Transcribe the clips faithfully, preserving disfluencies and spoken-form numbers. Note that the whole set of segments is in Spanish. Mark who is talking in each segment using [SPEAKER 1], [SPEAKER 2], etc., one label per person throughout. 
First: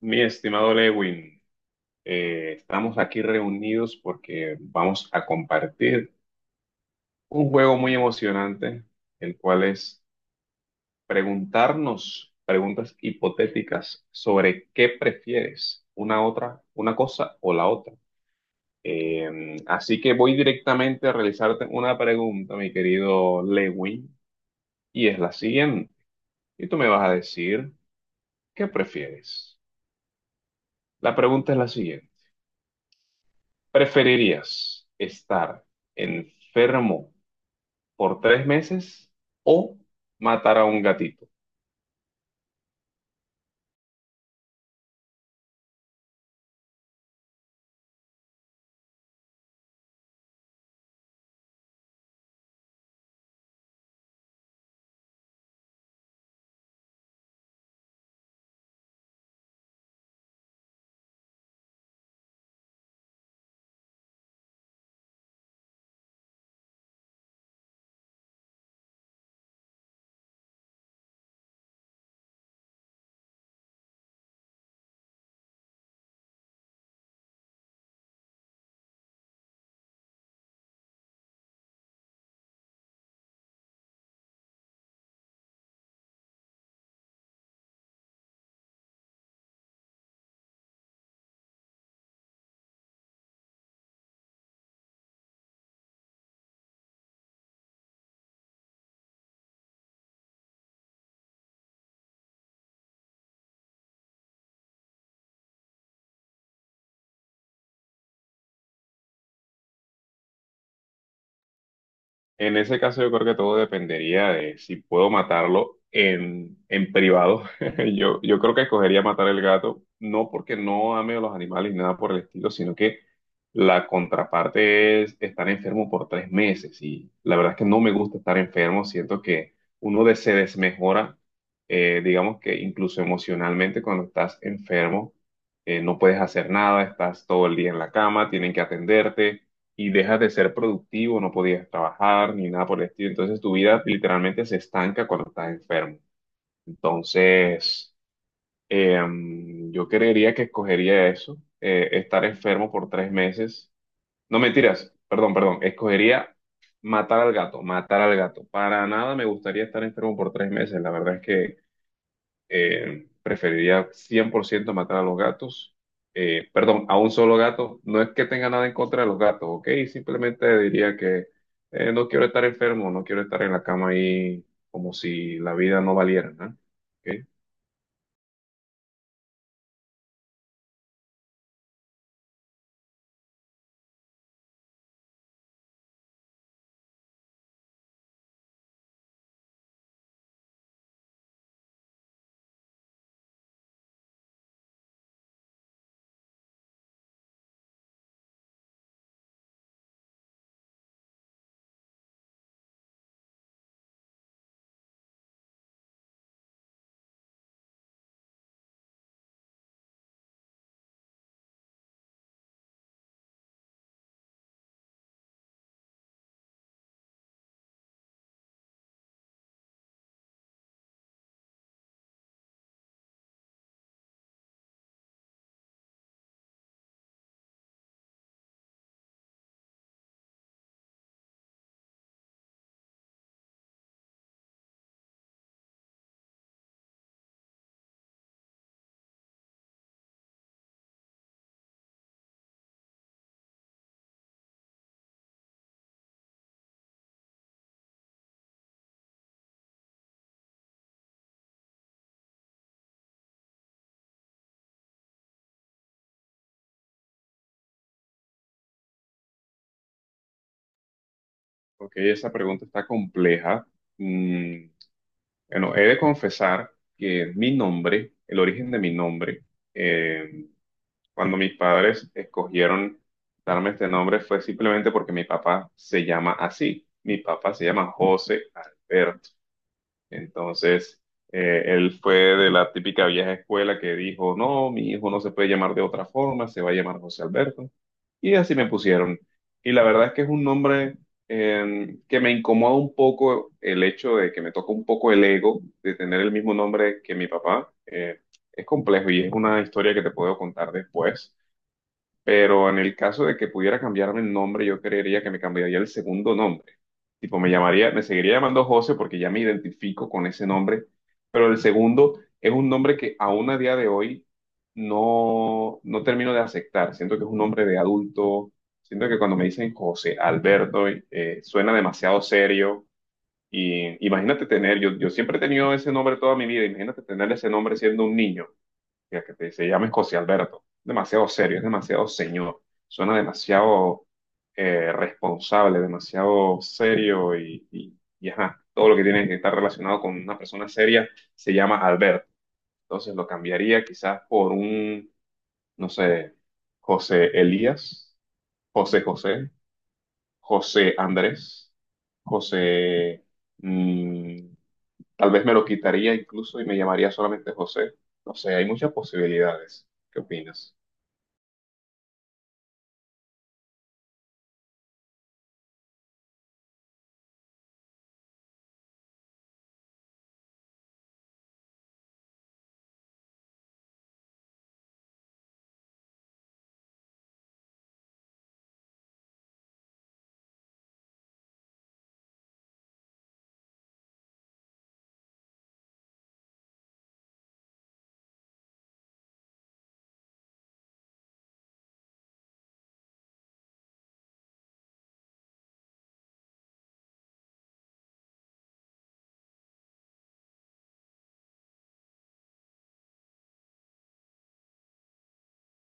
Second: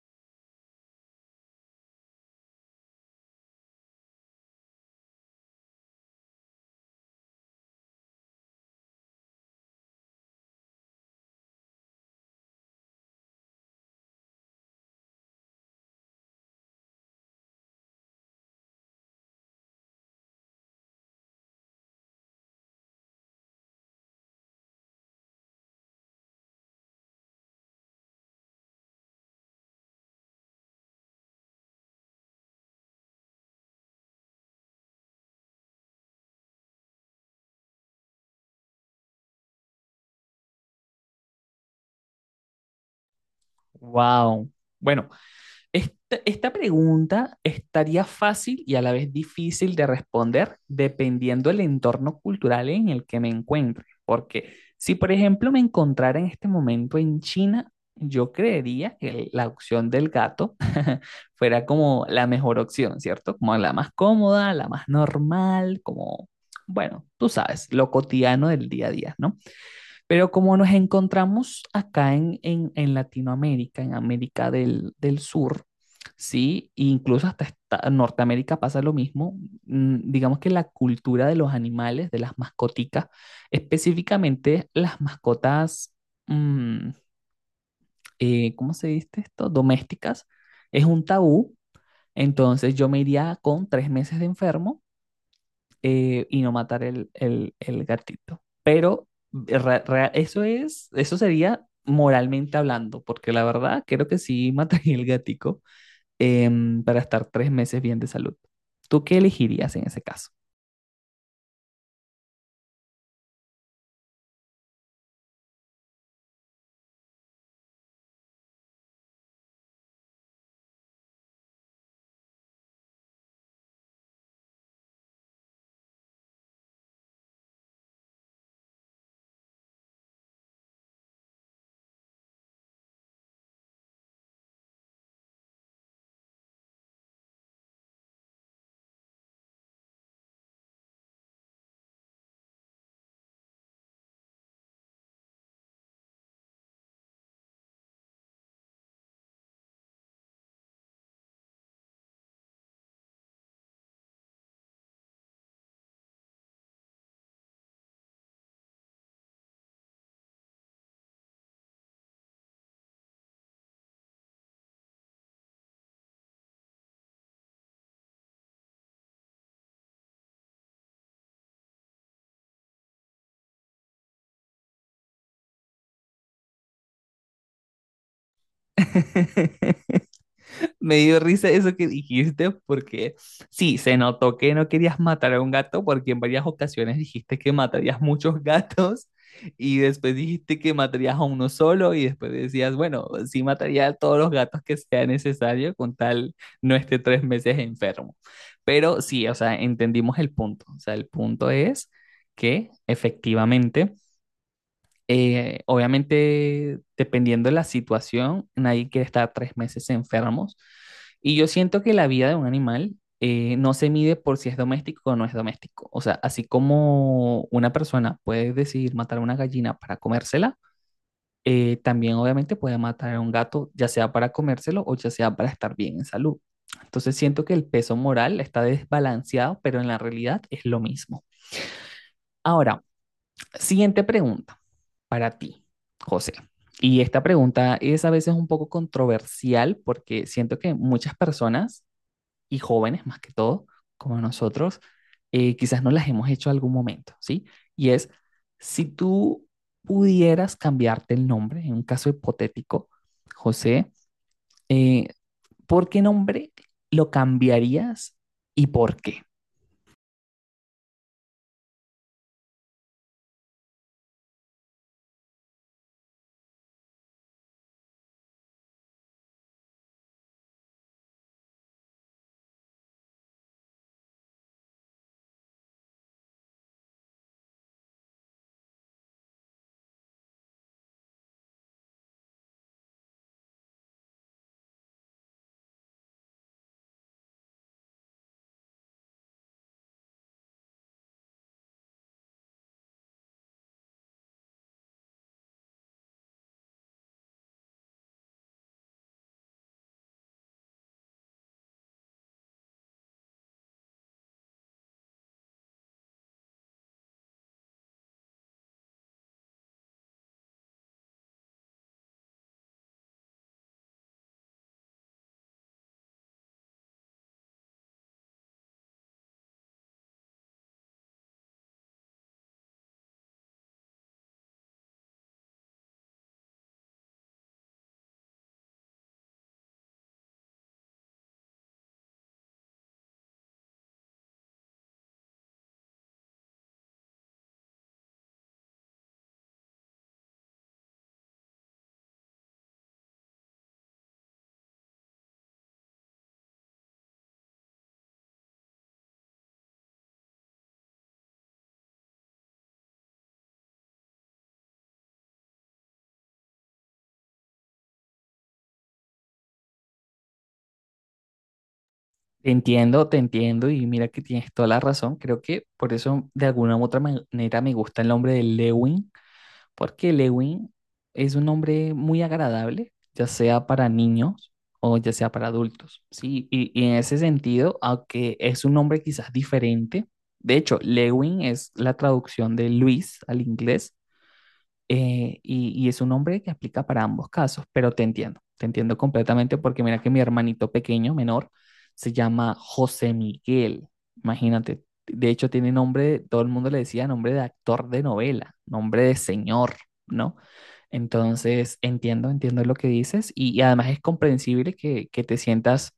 [SPEAKER 1] Mi estimado Lewin, eh, estamos aquí reunidos porque vamos a compartir un juego muy emocionante, el cual es preguntarnos preguntas hipotéticas sobre qué prefieres, una otra, una cosa o la otra. Eh, así que voy directamente a realizarte una pregunta, mi querido Lewin, y es la siguiente. Y tú me vas a decir, ¿qué prefieres? La pregunta es la siguiente. ¿Preferirías estar enfermo por tres meses o matar a un gatito?
[SPEAKER 2] Wow. Bueno, esta, esta pregunta estaría fácil y a la vez difícil de responder dependiendo del entorno cultural en el que me encuentre. Porque si, por ejemplo, me encontrara en este momento en China, yo creería que el- la opción del gato fuera como la mejor opción, ¿cierto? Como la más cómoda, la más normal, como, bueno, tú sabes, lo cotidiano del día a día, ¿no? Pero como nos encontramos acá en, en, en Latinoamérica, en América del, del Sur, ¿sí? E incluso hasta esta- Norteamérica pasa lo mismo. mm, Digamos que la cultura de los animales, de las mascoticas, específicamente las mascotas, mm, eh, ¿cómo se dice esto? Domésticas, es un tabú. Entonces yo me iría con tres meses de enfermo eh, y no matar el, el, el gatito. Pero re- re- eso es, eso sería moralmente hablando, porque la verdad creo que sí mataría el gatico em, para estar tres meses bien de salud. ¿Tú qué elegirías en ese caso?
[SPEAKER 1] En ese caso yo creo que todo dependería de si puedo matarlo en, en privado. Yo, yo creo que escogería matar el gato, no porque no ame a los animales ni nada por el estilo, sino que la contraparte es estar enfermo por tres meses. Y la verdad es que no me gusta estar enfermo, siento que uno de- se desmejora, eh, digamos que incluso emocionalmente cuando estás enfermo, eh, no puedes hacer nada, estás todo el día en la cama, tienen que atenderte y dejas de ser productivo, no podías trabajar ni nada por el estilo. Entonces tu vida literalmente se estanca cuando estás enfermo. Entonces, em, yo creería que escogería eso, eh, estar enfermo por tres meses. No mentiras, perdón, perdón, escogería matar al gato, matar al gato. Para nada me gustaría estar enfermo por tres meses. La verdad es que eh, preferiría cien por ciento matar a los gatos. Eh, perdón, a un solo gato. No es que tenga nada en contra de los gatos, ¿ok? Simplemente diría que eh, no quiero estar enfermo, no quiero estar en la cama ahí como si la vida no valiera, ¿no? ¿Ok?
[SPEAKER 2] Me dio risa eso que dijiste porque sí, se notó que no querías matar a un gato porque en varias ocasiones dijiste que matarías muchos gatos y después dijiste que matarías a uno solo y después decías, bueno, sí mataría a todos los gatos que sea necesario con tal no esté tres meses enfermo. Pero sí, o sea, entendimos el punto. O sea, el punto es que efectivamente eh, obviamente, dependiendo de la situación, nadie quiere estar tres meses enfermos. Y yo siento que la vida de un animal eh, no se mide por si es doméstico o no es doméstico. O sea, así como una persona puede decidir matar a una gallina para comérsela, eh, también obviamente puede matar a un gato, ya sea para comérselo o ya sea para estar bien en salud. Entonces siento que el peso moral está desbalanceado, pero en la realidad es lo mismo. Ahora, siguiente pregunta para ti, José. Y esta pregunta es a veces un poco controversial porque siento que muchas personas, y jóvenes más que todo, como nosotros, eh, quizás no las hemos hecho en algún momento, ¿sí? Y es, si tú pudieras cambiarte el nombre, en un caso hipotético, José, eh, ¿por qué nombre lo cambiarías y por qué?
[SPEAKER 1] Ok, esa pregunta está compleja. Mm, bueno, he de confesar que mi nombre, el origen de mi nombre, eh, cuando mis padres escogieron darme este nombre fue simplemente porque mi papá se llama así. Mi papá se llama José Alberto. Entonces, eh, él fue de la típica vieja escuela que dijo, no, mi hijo no se puede llamar de otra forma, se va a llamar José Alberto. Y así me pusieron. Y la verdad es que es un nombre eh, que me incomoda un poco el hecho de que me toca un poco el ego de tener el mismo nombre que mi papá. Eh, es complejo y es una historia que te puedo contar después. Pero en el caso de que pudiera cambiarme el nombre, yo creería que me cambiaría el segundo nombre. Tipo, me llamaría, me seguiría llamando José porque ya me identifico con ese nombre, pero el segundo es un nombre que aún a día de hoy no, no termino de aceptar. Siento que es un nombre de adulto, siento que cuando me dicen José Alberto, eh, suena demasiado serio. Y imagínate tener, yo, yo siempre he tenido ese nombre toda mi vida, imagínate tener ese nombre siendo un niño. Mira, que te- se llama José Alberto. Demasiado serio, es demasiado señor. Suena demasiado eh, responsable, demasiado serio y, y, y ajá, todo lo que tiene que estar relacionado con una persona seria se llama Alberto. Entonces lo cambiaría quizás por un, no sé, José Elías, José José, José Andrés, José... mm, Tal vez me lo quitaría incluso y me llamaría solamente José. No sé, hay muchas posibilidades. ¿Qué opinas?
[SPEAKER 2] Te entiendo, te entiendo y mira que tienes toda la razón. Creo que por eso de alguna u otra manera me gusta el nombre de Lewin, porque Lewin es un nombre muy agradable, ya sea para niños o ya sea para adultos. Sí, y, y en ese sentido, aunque es un nombre quizás diferente, de hecho, Lewin es la traducción de Luis al inglés eh, y, y es un nombre que aplica para ambos casos, pero te entiendo, te entiendo completamente porque mira que mi hermanito pequeño, menor, se llama José Miguel, imagínate, de hecho tiene nombre, todo el mundo le decía nombre de actor de novela, nombre de señor, ¿no? Entonces, entiendo, entiendo lo que dices y, y además es comprensible que, que te sientas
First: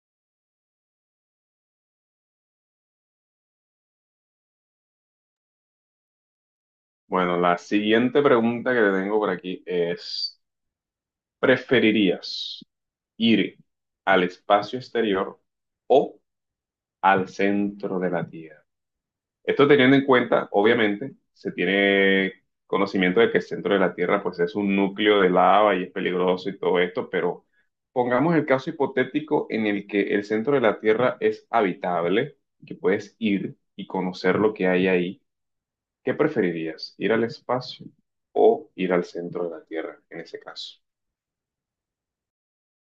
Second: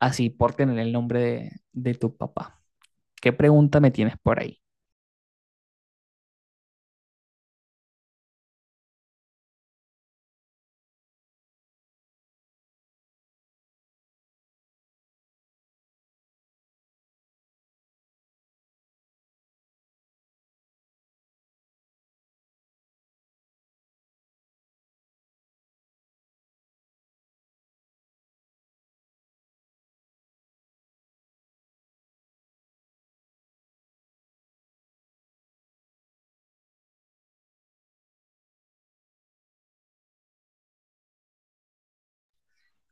[SPEAKER 2] así por tener el nombre de, de tu papá. ¿Qué pregunta me tienes por ahí?
[SPEAKER 1] Bueno, la siguiente pregunta que te tengo por aquí es, ¿preferirías ir al espacio exterior o al centro de la Tierra? Esto teniendo en cuenta, obviamente, se tiene conocimiento de que el centro de la Tierra pues es un núcleo de lava y es peligroso y todo esto, pero pongamos el caso hipotético en el que el centro de la Tierra es habitable, que puedes ir y conocer lo que hay ahí. ¿Qué preferirías? ¿Ir al espacio o ir al centro de la Tierra en ese caso?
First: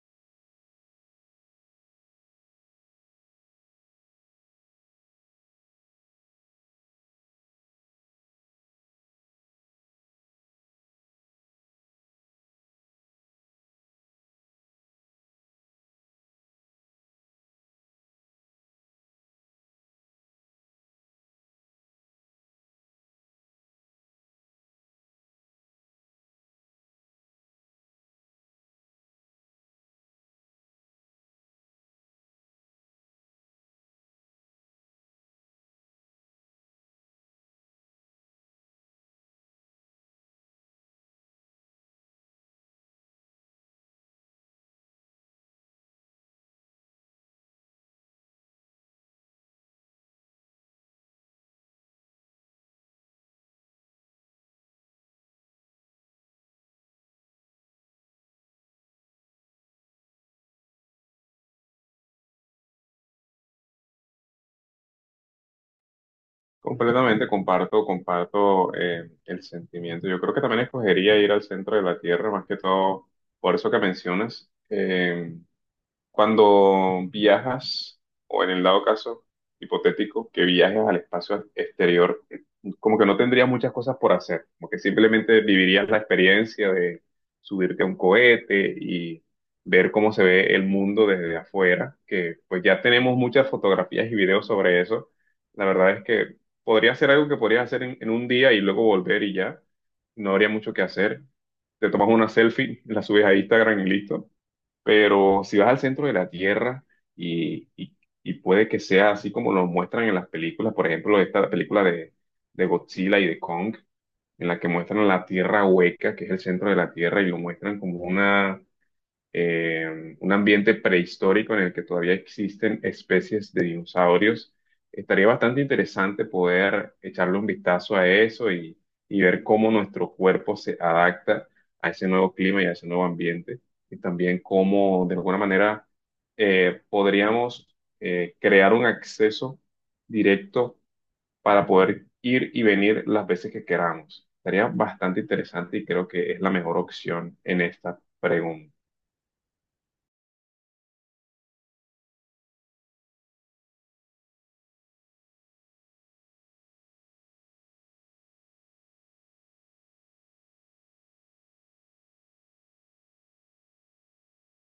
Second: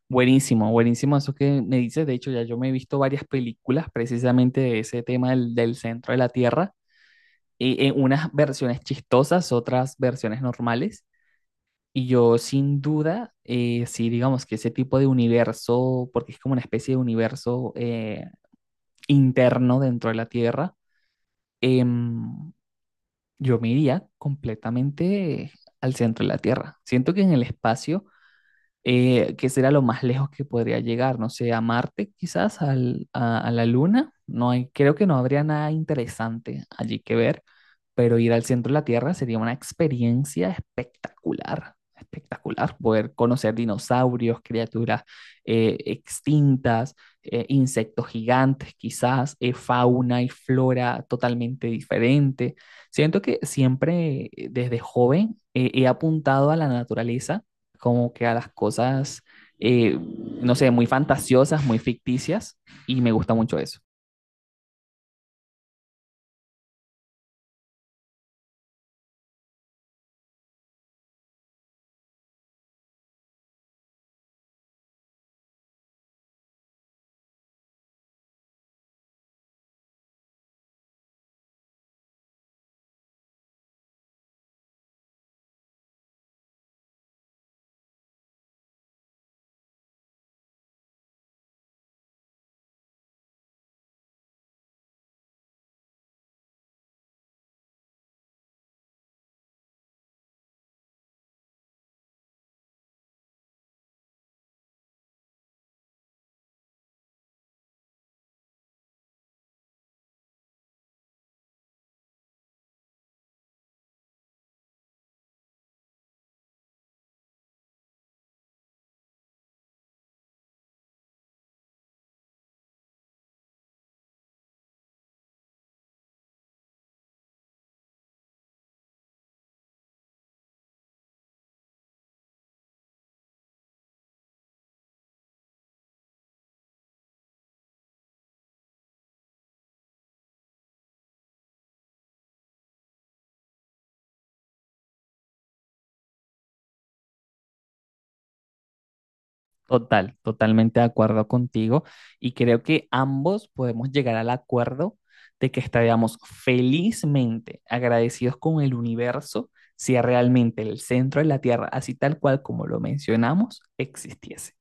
[SPEAKER 2] Buenísimo, buenísimo eso que me dices. De hecho, ya yo me he visto varias películas precisamente de ese tema del, del centro de la Tierra, y en unas versiones chistosas, otras versiones normales. Y yo sin duda, eh, sí, digamos que ese tipo de universo, porque es como una especie de universo eh, interno dentro de la Tierra, em, yo me iría completamente al centro de la Tierra. Siento que en el espacio eh, que será lo más lejos que podría llegar, no sé, a Marte quizás, al- a, a la Luna. No hay, creo que no habría nada interesante allí que ver, pero ir al centro de la Tierra sería una experiencia espectacular, espectacular, poder conocer dinosaurios, criaturas eh, extintas, eh, insectos gigantes quizás, eh, fauna y flora totalmente diferente. Siento que siempre eh, desde joven eh, he apuntado a la naturaleza como que a las cosas, eh, no sé, muy fantasiosas, muy ficticias, y me gusta mucho eso.
[SPEAKER 1] Completamente comparto, comparto eh, el sentimiento. Yo creo que también escogería ir al centro de la Tierra, más que todo por eso que mencionas. Eh, Cuando viajas, o en el dado caso hipotético, que viajes al espacio exterior, como que no tendrías muchas cosas por hacer, como que simplemente vivirías la experiencia de subirte a un cohete y ver cómo se ve el mundo desde afuera, que pues ya tenemos muchas fotografías y videos sobre eso. La verdad es que podría ser algo que podrías hacer en, en un día y luego volver y ya, no habría mucho que hacer. Te tomas una selfie, la subes a Instagram y listo. Pero si vas al centro de la Tierra y, y- y puede que sea así como lo muestran en las películas, por ejemplo, esta película de, de Godzilla y de Kong, en la que muestran la Tierra hueca, que es el centro de la Tierra, y lo muestran como una eh, un ambiente prehistórico en el que todavía existen especies de dinosaurios. Estaría bastante interesante poder echarle un vistazo a eso y, y ver cómo nuestro cuerpo se adapta a ese nuevo clima y a ese nuevo ambiente. Y también cómo, de alguna manera, eh, podríamos eh, crear un acceso directo para poder ir y venir las veces que queramos. Estaría bastante interesante y creo que es la mejor opción en esta pregunta.
[SPEAKER 2] Total, totalmente de acuerdo contigo, y creo que ambos podemos llegar al acuerdo de que estaríamos felizmente agradecidos con el universo si realmente el centro de la Tierra, así tal cual como lo mencionamos, existiese.